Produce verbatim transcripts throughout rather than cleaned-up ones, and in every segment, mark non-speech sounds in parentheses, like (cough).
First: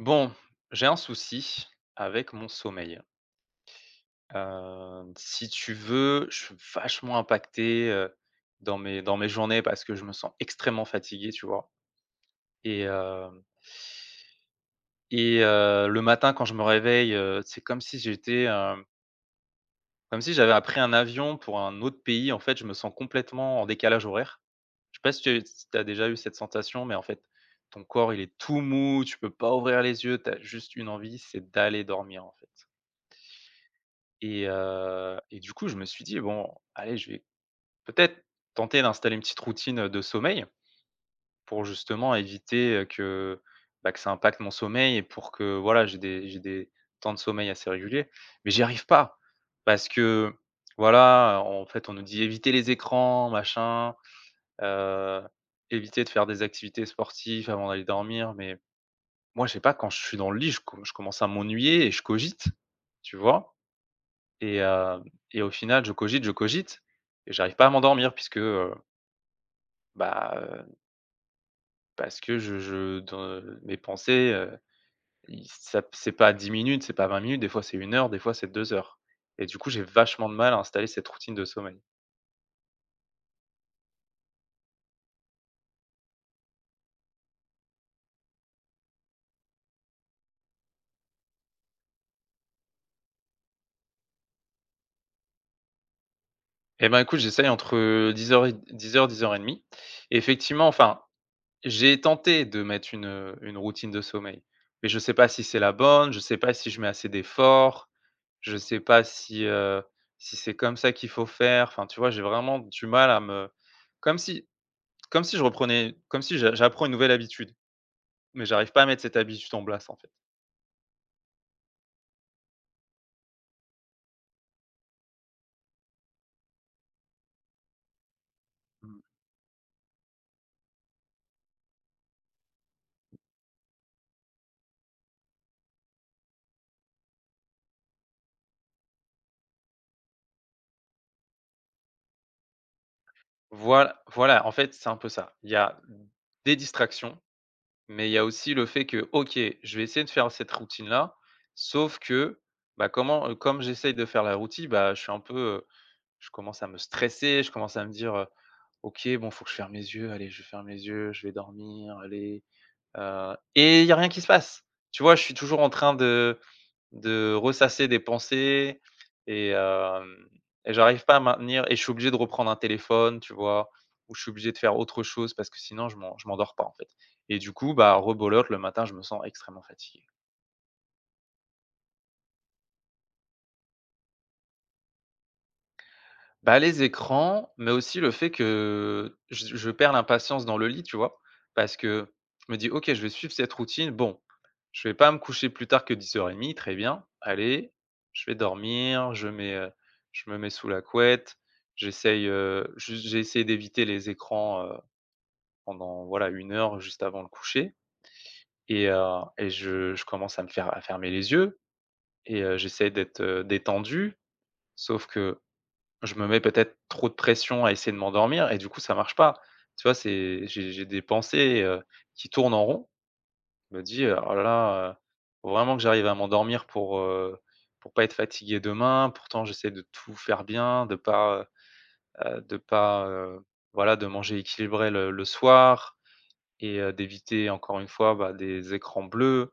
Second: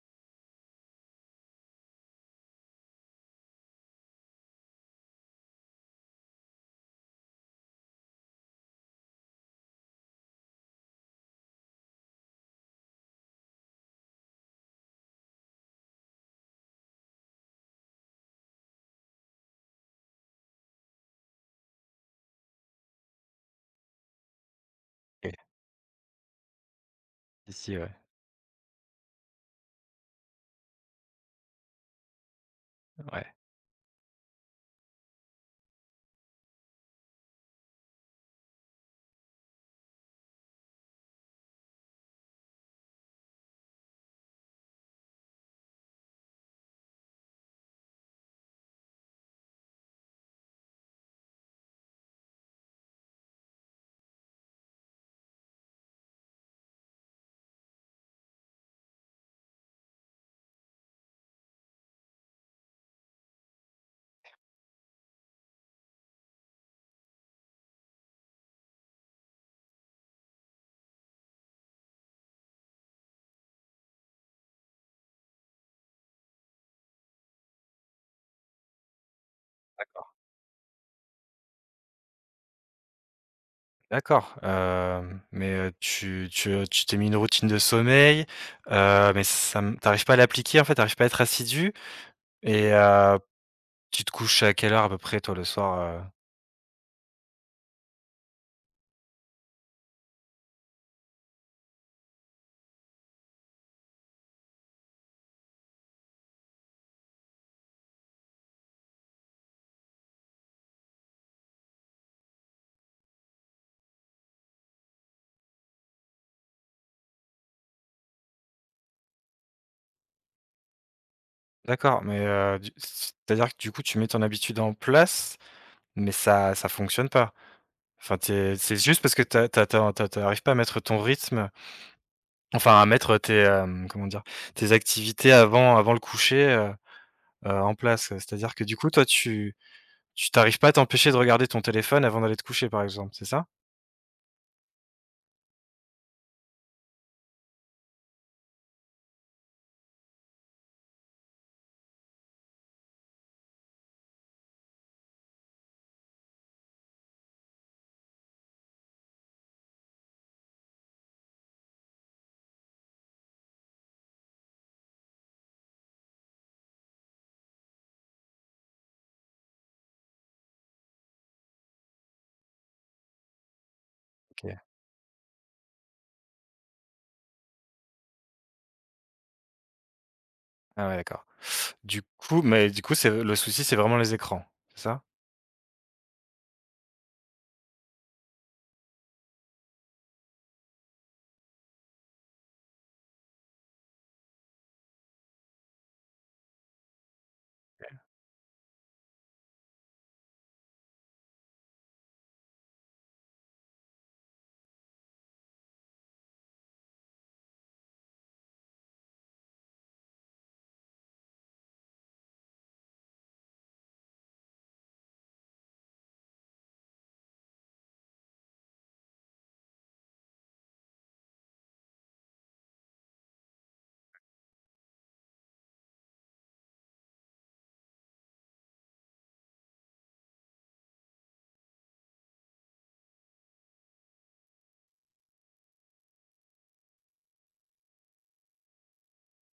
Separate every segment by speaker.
Speaker 1: Bon, j'ai un souci avec mon sommeil. Heu, si tu veux, je suis vachement impacté, heu, dans mes dans mes journées parce que je me sens extrêmement fatigué, tu vois? Et hem et heu, Le matin quand je me réveille, heu, c'est comme si j'étais, hem, comme si j'avais pris un avion pour un autre pays. En fait, je me sens complètement en décalage horaire. Je sais pas si
Speaker 2: OK.
Speaker 1: tu si tu as déjà eu cette sensation, mais en fait,
Speaker 2: Si, si,
Speaker 1: ton
Speaker 2: ouais.
Speaker 1: corps, il est tout mou, tu peux pas ouvrir les yeux, tu as juste une envie, c'est d'aller dormir, en fait.
Speaker 2: Ouais.
Speaker 1: Et heu et du coup, je me suis dit: «Bon, allez, je vais peut-être tenter d'installer une petite routine, de sommeil pour justement éviter, heu, que, bah, que ça impacte mon sommeil et pour que, voilà, j'ai des j'ai des temps de sommeil assez réguliers». Mais j'y arrive pas parce que, voilà, en fait, on nous dit: «Éviter les écrans, machin, heu, éviter de faire des activités sportives avant d'aller dormir». Mais moi, je sais pas, quand je suis dans le lit, je com je commence à m'ennuyer et je cogite, tu vois? Et heu et au final, je cogite, je cogite et j'arrive pas à m'endormir puisque, heu, bah, heu, parce que je je dans mes pensées, heu, i ça c'est pas dix minutes, c'est pas vingt minutes, des fois c'est une heure, des fois c'est deux heures et du coup, j'ai vachement de mal à installer cette routine de sommeil.
Speaker 2: D'accord, hem, mais, heu, tu tu, heu, tu t'es mis une routine de sommeil, heu, mais ça m tu arrives pas à l'appliquer, en fait, tu arrives pas à être assidu et heu, tu te couches à quelle heure à peu près toi le soir, heu?
Speaker 1: Et ben, écoute, j'essaye entre dix heures, dix heures dix heures et dix heures, et dix heures trente. Effectivement, enfin. J'ai tenté de mettre une, une routine de sommeil, mais je sais pas si c'est la bonne, je sais pas si je mets assez d'efforts, je sais pas si, heu, si c'est comme ça qu'il faut faire. Enfin, tu vois, j'ai vraiment du mal à me. Comme si comme si je reprenais comme si j'a j'apprends une nouvelle habitude, mais j'arrive pas à mettre cette habitude en place, en fait.
Speaker 2: D'accord, mais, heu, du c'est-à-dire que du coup tu mets ton habitude en place, mais ça ça fonctionne pas? Enfin tu c'est juste
Speaker 1: Mmh.
Speaker 2: parce que tu as tu as tu as pas à mettre ton rythme, enfin à mettre tes, hem, comment dire? Tes activités avant avant le coucher, heu heu, en place, c'est-à-dire que du coup toi tu tu t'arrives pas à t'empêcher de regarder ton téléphone avant d'aller te coucher, par exemple, c'est ça?
Speaker 1: Voil voilà, en fait, c'est un peu ça. Il y a des distractions. Mais il y a aussi le fait que, OK, je vais essayer de faire cette routine-là, sauf que, bah, comment, heu, comme j'essaye de faire la routine, bah, je suis un peu, heu, je commence à me stresser, je commence à me dire, heu: «OK, bon, faut que je ferme les yeux, allez, je ferme les yeux, je vais dormir, allez», heu et il y a rien qui se passe. Tu vois? Je suis toujours en train de de ressasser des pensées et hem et j'arrive pas à maintenir et je suis obligé de reprendre un téléphone, tu vois? Ou je suis obligé
Speaker 2: OK.
Speaker 1: de faire autre chose parce que sinon je m'en je m'endors pas, en fait, et du coup, bah, rebelote, le matin, je me sens extrêmement fatigué.
Speaker 2: Ah ouais, d'accord. Du coup mais du coup, c'est le souci, c'est vraiment les écrans, c'est ça?
Speaker 1: Bah, les écrans, mais aussi le fait que je je perds l'impatience dans le lit, tu vois? Parce que je me dis: «OK, je vais suivre cette routine. Bon, je vais pas me coucher plus tard que vingt-deux heures trente, très bien. Allez, je vais dormir, je mets, heu, je me mets sous la couette, j'essaye, heu, je j'ai essayé d'éviter les écrans, heu, pendant voilà une heure juste avant le coucher, et heu et je je commence à me faire à fermer les yeux et heu, j'essaie d'être, heu, détendu, sauf que je me mets peut-être trop de pression à essayer de m'endormir et du coup, ça marche pas. Tu vois, c'est j'ai j'ai des pensées, heu, qui tournent en rond. Je me dis: «Oh là là, heu, faut vraiment que j'arrive à m'endormir pour, heu, pour pas être fatigué demain». Pourtant, j'essaie de tout faire bien, de pas, heu, de pas, heu, voilà, de manger équilibré le le soir et heu, d'éviter encore une fois, bah, des écrans bleus.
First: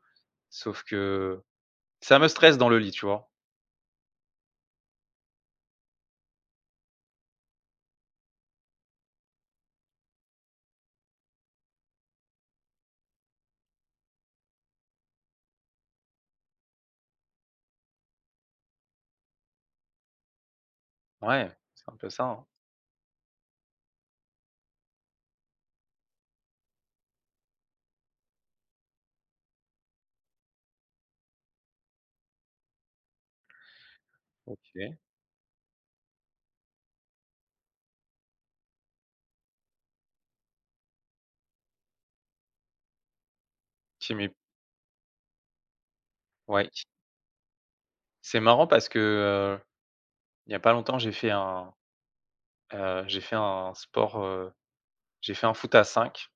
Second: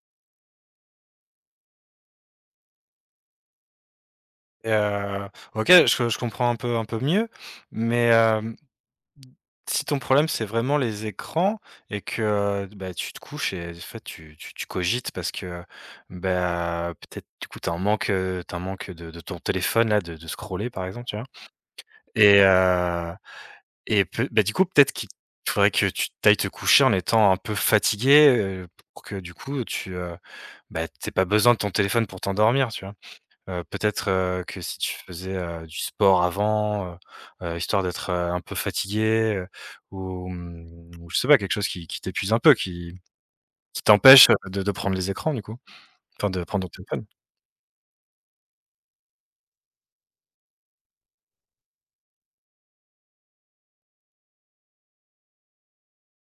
Speaker 1: Sauf que ça me stresse dans le lit, tu vois?
Speaker 2: Et heu, OK, je je comprends un peu un peu mieux, mais hem si ton problème, c'est vraiment les écrans et que, bah, tu te couches et en fait tu tu tu cogites parce que, bah, peut-être du coup tu as un manque, heu, tu un manque de de ton téléphone là, de de scroller par exemple, tu vois?
Speaker 1: Ouais, c'est un peu ça,
Speaker 2: Et
Speaker 1: hein.
Speaker 2: heu et peut bah, du coup peut-être qu'il faudrait que tu ailles te coucher en étant un peu fatigué, heu, pour que du coup tu, heu, bah, pas besoin de ton téléphone pour t'endormir, tu vois? Heu, peut-être, heu, que si tu
Speaker 1: OK.
Speaker 2: faisais, heu, du sport avant, heu heu, histoire d'être, heu, un peu fatigué, heu, ou mmh, ou je sais pas quelque chose qui qui t'épuise un peu, qui qui
Speaker 1: Qui
Speaker 2: t'empêche, euh,
Speaker 1: m'é
Speaker 2: de de prendre les écrans du coup? Enfin de prendre
Speaker 1: Ouais.
Speaker 2: ton téléphone?
Speaker 1: C'est marrant parce que, heu, il y a pas longtemps, j'ai fait un, heu, j'ai fait un sport, heu, j'ai fait un foot à cinq,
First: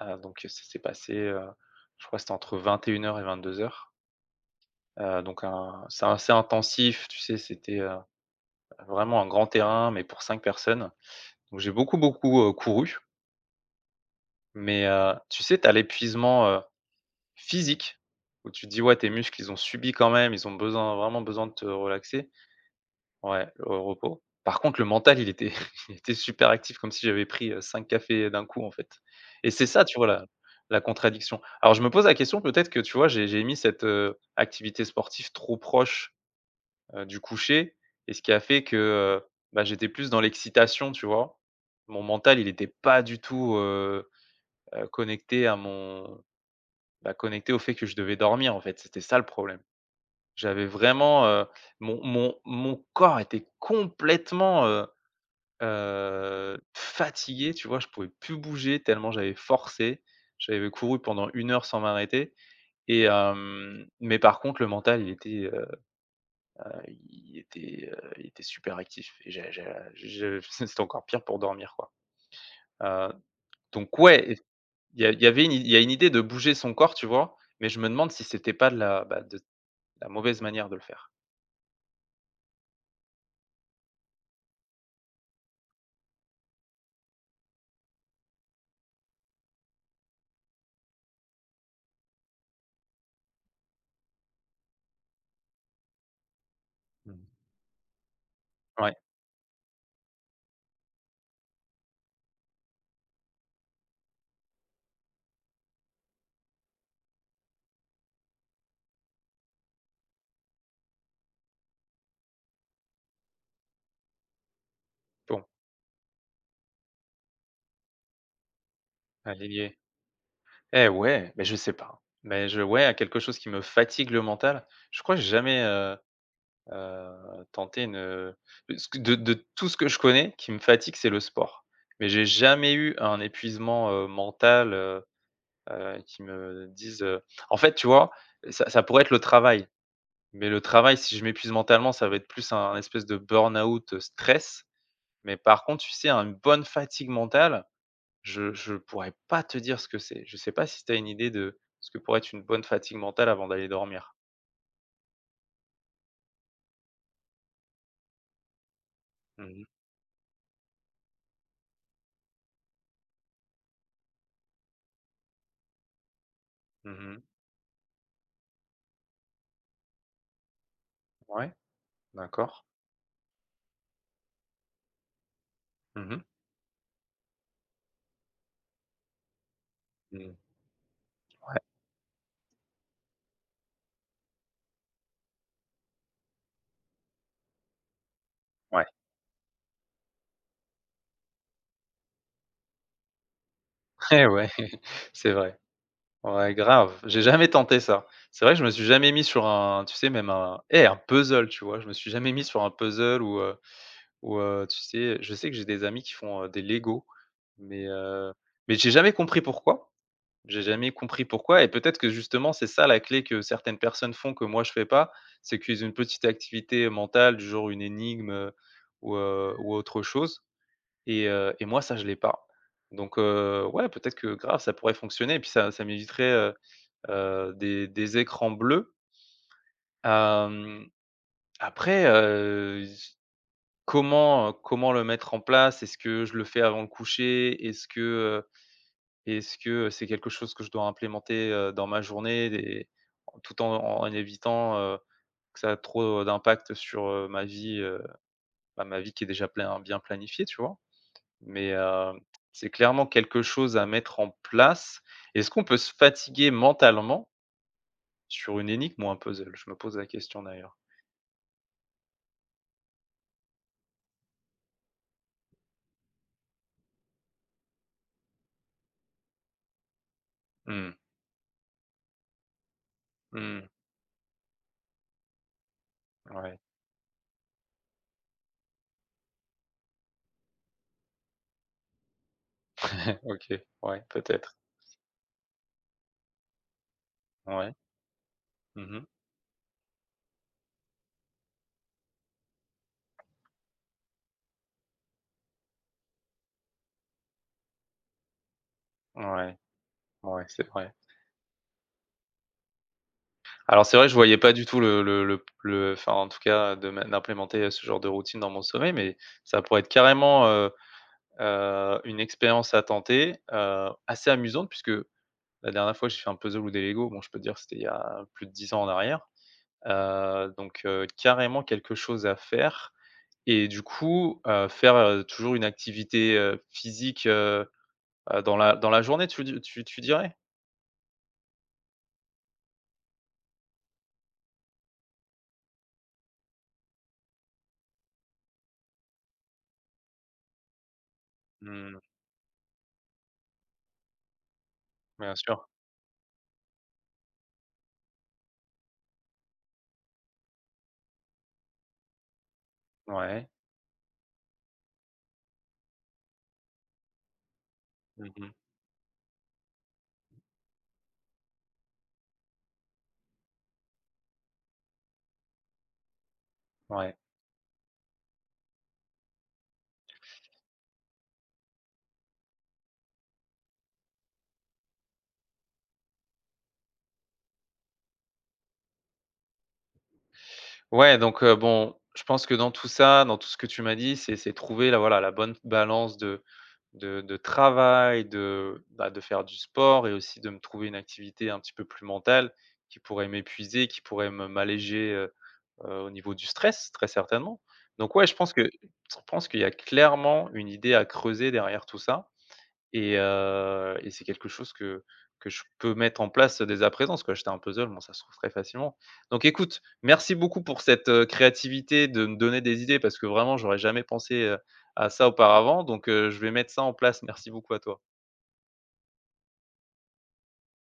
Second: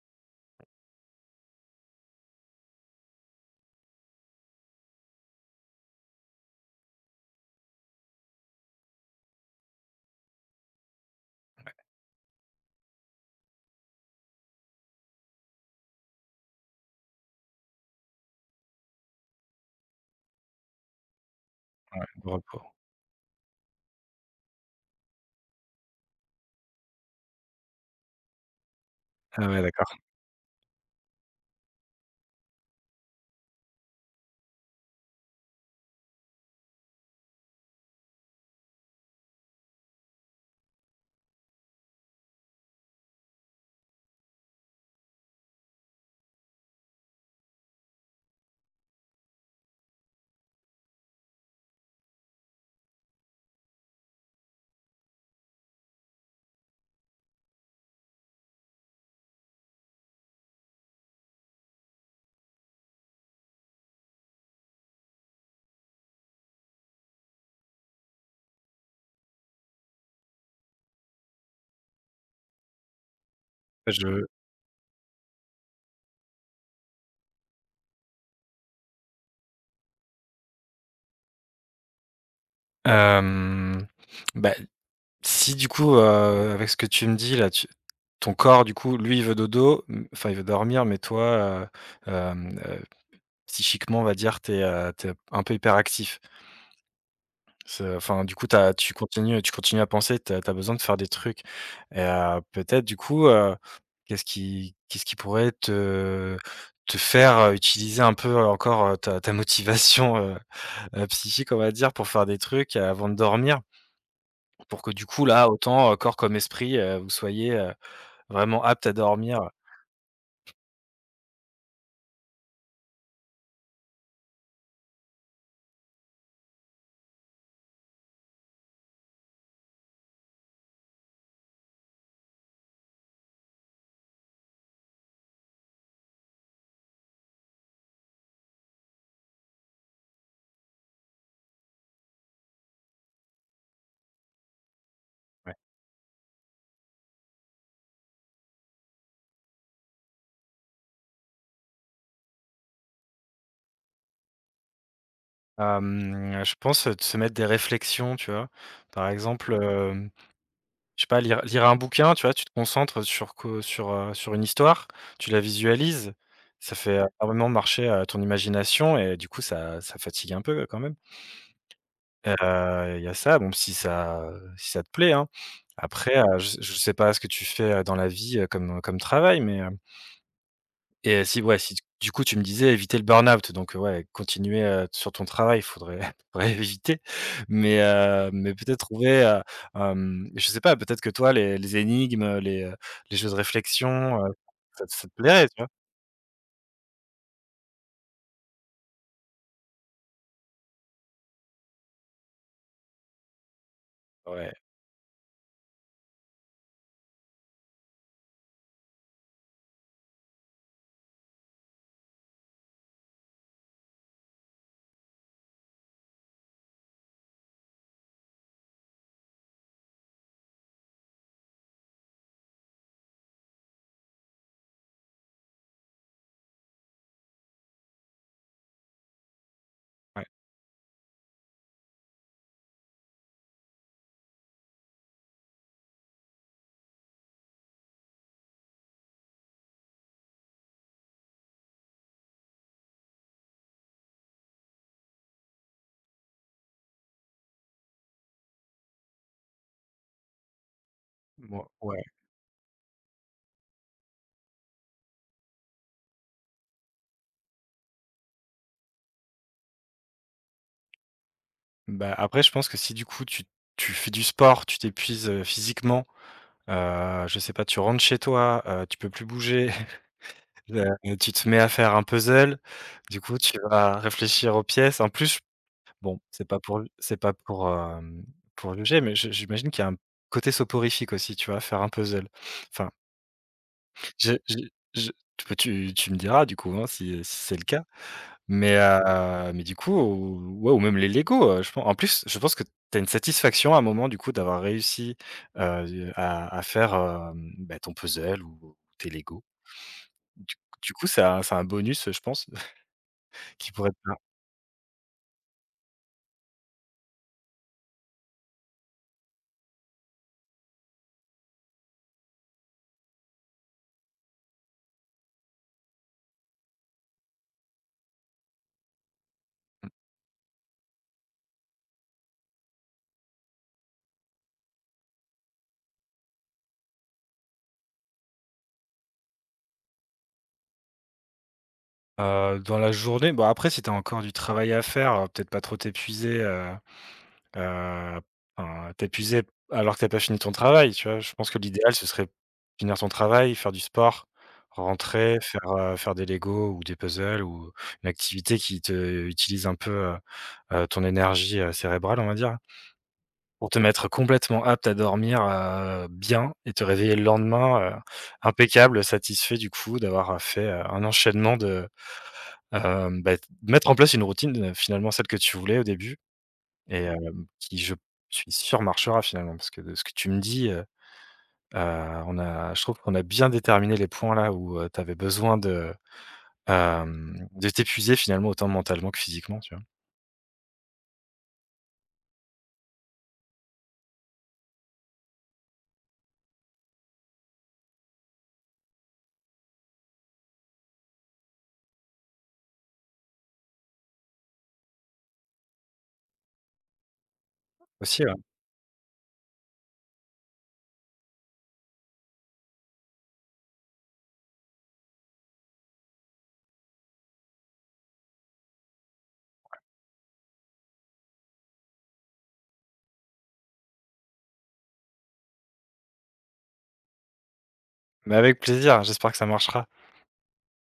Speaker 1: heu, donc, heu, ça s'est passé, heu, je crois que c'était entre vingt et une heures et vingt-deux heures, heu, donc un c'est assez intensif, tu sais? C'était, heu, vraiment un grand terrain, mais pour cinq personnes, donc j'ai beaucoup, beaucoup, heu, couru, mais, heu, tu sais? Tu as l'épuisement, heu, physique, où tu te dis: «Ouais, tes muscles, ils ont subi quand même, ils ont besoin, vraiment besoin de te relaxer».
Speaker 2: Pour- pour-
Speaker 1: Ouais, au repos. Par contre, le mental, il était (laughs) il était super actif comme si j'avais pris, heu, 5 cafés d'un coup, en fait.
Speaker 2: Ah
Speaker 1: Et
Speaker 2: ouais,
Speaker 1: c'est ça,
Speaker 2: d'accord.
Speaker 1: tu vois, la la contradiction. Alors je me pose la question, peut-être que, tu vois, j'ai j'ai mis cette, heu, activité sportive trop proche, heu, du coucher et ce qui a fait que, heu, bah, j'étais plus dans l'excitation, tu vois? Mon mental, il était pas du tout, heu heu, connecté à mon bah, connecté au fait que je devais dormir, en fait. C'était ça le problème. J'avais vraiment, heu, mon mon mon corps était complètement, heu Heu, fatigué, tu vois? Je pouvais plus bouger tellement j'avais forcé. J'avais couru pendant une heure sans m'arrêter et hem, mais par contre le mental il était, heu, il était, heu, il était super actif et j'a j'a je (laughs) c'était encore pire pour dormir, quoi. Heu, donc
Speaker 2: Je
Speaker 1: ouais, eff il y a il y avait une il y a une idée de bouger son corps, tu vois? Mais je me demande si c'était pas de la, bah, de la, mauvaise manière de le faire.
Speaker 2: hem, bah, si du coup, heu, avec ce que tu me dis là, tu ton corps du coup, lui il veut dodo, mmh, enfin il veut dormir mais toi, heu, hem, heu, psychiquement on va dire, t'es es, heu, un peu hyperactif.
Speaker 1: Mmh.
Speaker 2: C'est euh, enfin, du coup, tu tu
Speaker 1: Ouais,
Speaker 2: continues tu continues à penser, tu as besoin de faire des trucs et heu, peut-être du coup, heu, qu'est-ce qui qu'est-ce qui pourrait te te faire, heu, utiliser un peu encore, heu, ta ta motivation, heu heu, (laughs) psychique, on va dire, pour faire des trucs, heu, avant de dormir? Pour que du coup,
Speaker 1: bon.
Speaker 2: là, autant, heu, corps comme esprit, heu, vous soyez, heu, vraiment apte à dormir,
Speaker 1: Elle Eh ouais, mais je sais pas, hein. Mais je ouais, à quelque chose qui me fatigue le mental. Je crois que j'ai jamais, heu heu, tenté une, ce que de de tout ce que je connais qui me fatigue, c'est le sport. Mais j'ai jamais eu un épuisement, heu, mental, heu heu, qui me dise, heu en fait, tu vois, ça ça pourrait être le travail. Mais le travail, si je m'épuise mentalement, ça va être plus un espèce de burn-out, heu, stress. Mais
Speaker 2: ouais.
Speaker 1: par contre, tu sais, une bonne fatigue mentale, je je pourrais pas te dire ce que c'est. Je sais pas si tu as une idée de ce que pourrait être une bonne fatigue mentale avant d'aller dormir?
Speaker 2: Hem, je pense, heu, de se mettre des réflexions, tu vois? Par
Speaker 1: Mmh
Speaker 2: exemple,
Speaker 1: mh.
Speaker 2: je sais pas, lire lire un bouquin, tu vois, tu te concentres sur que sur, heu, sur une histoire, tu la visualises, ça
Speaker 1: Mmh
Speaker 2: fait, heu,
Speaker 1: mh.
Speaker 2: énormément marcher, heu, ton imagination et du coup ça ça fatigue un peu euh, quand même.
Speaker 1: Ouais, d'accord.
Speaker 2: Heu, il y a ça, bon si ça si ça te plaît, hein.
Speaker 1: Mmh
Speaker 2: Après,
Speaker 1: mh.
Speaker 2: heu, je sais je sais pas ce que tu fais, heu, dans la vie, heu, comme, comme travail mais euh,
Speaker 1: Mmh.
Speaker 2: et heu, si ouais,
Speaker 1: Ouais,
Speaker 2: si du coup tu me disais éviter le burn-out donc euh, ouais, continuer, heu, sur ton travail, il faudrait (laughs) faudrait éviter. Mais heu, mais peut-être
Speaker 1: ouais.
Speaker 2: trouver, heu, hem, je sais pas, peut-être que toi les les énigmes, les, heu, les jeux de réflexion,
Speaker 1: Eh
Speaker 2: heu,
Speaker 1: ouais,
Speaker 2: ça te ça
Speaker 1: (laughs)
Speaker 2: te
Speaker 1: c'est
Speaker 2: plairait, tu
Speaker 1: vrai.
Speaker 2: vois?
Speaker 1: Ouais, grave. J'ai jamais tenté ça. C'est vrai que je me suis jamais mis sur un tu sais même un eh, un puzzle, tu vois? Je me suis jamais mis sur un puzzle ou, heu ou,
Speaker 2: Ouais,
Speaker 1: heu, tu sais, je sais que j'ai des amis qui font, heu, des Lego, mais, heu, mais j'ai jamais compris pourquoi. J'ai jamais compris pourquoi et peut-être que justement, c'est ça la clé que certaines personnes font que moi je fais pas. C'est qu'ils ont une petite activité mentale du genre une énigme, heu, ou, heu, ou autre chose et heu et moi ça je l'ai pas. Donc heu, ouais, peut-être que grave ça pourrait fonctionner et puis ça ça m'éviterait, heu heu, des des écrans bleus.
Speaker 2: ouais,
Speaker 1: Hem, Après, heu, j comment, comment le mettre en place? Est-ce que je le fais avant le coucher? Est-ce que, Est-ce que c'est quelque chose que je dois implémenter, heu, dans ma journée, des tout en en évitant, heu, que ça a trop d'impact sur, heu, ma vie, heu, bah, ma vie qui est déjà plein bien planifiée, tu vois?
Speaker 2: moi
Speaker 1: Mais,
Speaker 2: ouais.
Speaker 1: heu, c'est clairement quelque chose à mettre en place. Est-ce qu'on peut se fatiguer mentalement sur une énigme ou un puzzle? Je me pose la question d'ailleurs.
Speaker 2: Bah, après je pense que si du coup tu tu fais du sport, tu t'épuises, heu, physiquement, heu, je sais pas, tu rentres chez toi, heu, tu peux plus bouger, (laughs) heu,
Speaker 1: Mmh.
Speaker 2: tu te mets à faire un puzzle, du coup tu
Speaker 1: Mmh.
Speaker 2: vas réfléchir aux pièces. En plus bon, c'est
Speaker 1: Ouais.
Speaker 2: pas pour c'est pas pour, hem, pour juger, mais je j'imagine qu'il y a un côté soporifique aussi, tu vois? Faire un puzzle. Enfin,
Speaker 1: (laughs) OK. Ouais,
Speaker 2: j'ai
Speaker 1: peut-être.
Speaker 2: j'ai je tu peux- tu tu me diras du coup, hein, si si c'est le
Speaker 1: Ouais.
Speaker 2: cas, mais
Speaker 1: Mmh.
Speaker 2: heu, mais du coup, ou- ouais ou même les Lego, heu, je pen en plus, je pense que tu as une satisfaction à un moment du coup d'avoir réussi, heu, à à faire, hem, bah, ton puzzle ou tes Lego.
Speaker 1: Ouais. Ouais,
Speaker 2: Du
Speaker 1: c'est vrai.
Speaker 2: du coup, ça a c'est un bonus, je pense, (laughs) qui
Speaker 1: Alors
Speaker 2: pourrait te
Speaker 1: c'est vrai, je voyais pas du tout le le le le enfin en tout cas de ma d'implémenter, ce genre de routine dans mon sommeil, mais ça pourrait être carrément, heu heu, une expérience à tenter, heu, assez amusante puisque la dernière fois j'ai fait un puzzle ou des Lego, bon je peux te dire que c'était il y a plus de dix ans en arrière, heu, donc heu, carrément quelque chose à faire et du coup, heu, faire, heu, toujours une activité, heu, physique, heu heu, dans la dans la journée, tu di tu tu dirais?
Speaker 2: Heu, dans la journée, bon après si t'as encore du travail à faire, heu, peut-être pas trop t'épuiser, heu heu, enfin, t'épuiser alors que t'as pas fini ton travail, tu vois? Je pense que l'idéal
Speaker 1: Mmh,
Speaker 2: ce serait finir ton travail, faire du sport,
Speaker 1: bien
Speaker 2: rentrer, faire,
Speaker 1: sûr,
Speaker 2: heu, faire des Lego ou des puzzles ou une activité qui te utilise un peu, heu heu, ton énergie, heu, cérébrale, on va dire,
Speaker 1: ouais.
Speaker 2: pour te mettre complètement apte à dormir, heu, bien et te réveiller le lendemain, heu,
Speaker 1: Mmh
Speaker 2: impeccable, satisfait du coup d'avoir fait, heu, un enchaînement de Hem, bah, mettre en place une routine, heu, finalement celle que tu voulais au début et
Speaker 1: ouais.
Speaker 2: hem, qui je suis sûr marchera finalement parce que de ce que tu me dis, heu, heu, on a je trouve qu'on a bien déterminé les points là où tu avais besoin de, hem, de t'épuiser finalement autant mentalement que physiquement, tu vois?
Speaker 1: Ouais, donc heu, bon, je pense que dans tout ça, dans tout ce que tu m'as dit, c'est c'est trouver la, voilà, la bonne balance de de de travail, de, bah, de faire du sport et aussi de me trouver une activité un petit peu plus mentale qui pourrait m'épuiser, qui pourrait me m'alléger, heu heu, au niveau du stress, très certainement. Donc
Speaker 2: Aussi,
Speaker 1: ouais,
Speaker 2: ouais,
Speaker 1: je pense que je pense qu'il y a clairement une idée à creuser derrière tout ça. Et heu et c'est quelque chose que que je peux mettre en place, dès à présent, parce que qu'acheter un puzzle, bon, ça se trouve très facilement. Donc écoute, merci beaucoup pour cette, heu, créativité de me donner des idées parce que vraiment j'aurais jamais pensé, heu, à ça auparavant. Donc heu, je vais mettre ça en place. Merci beaucoup à toi.
Speaker 2: mais avec plaisir, j'espère que ça marchera.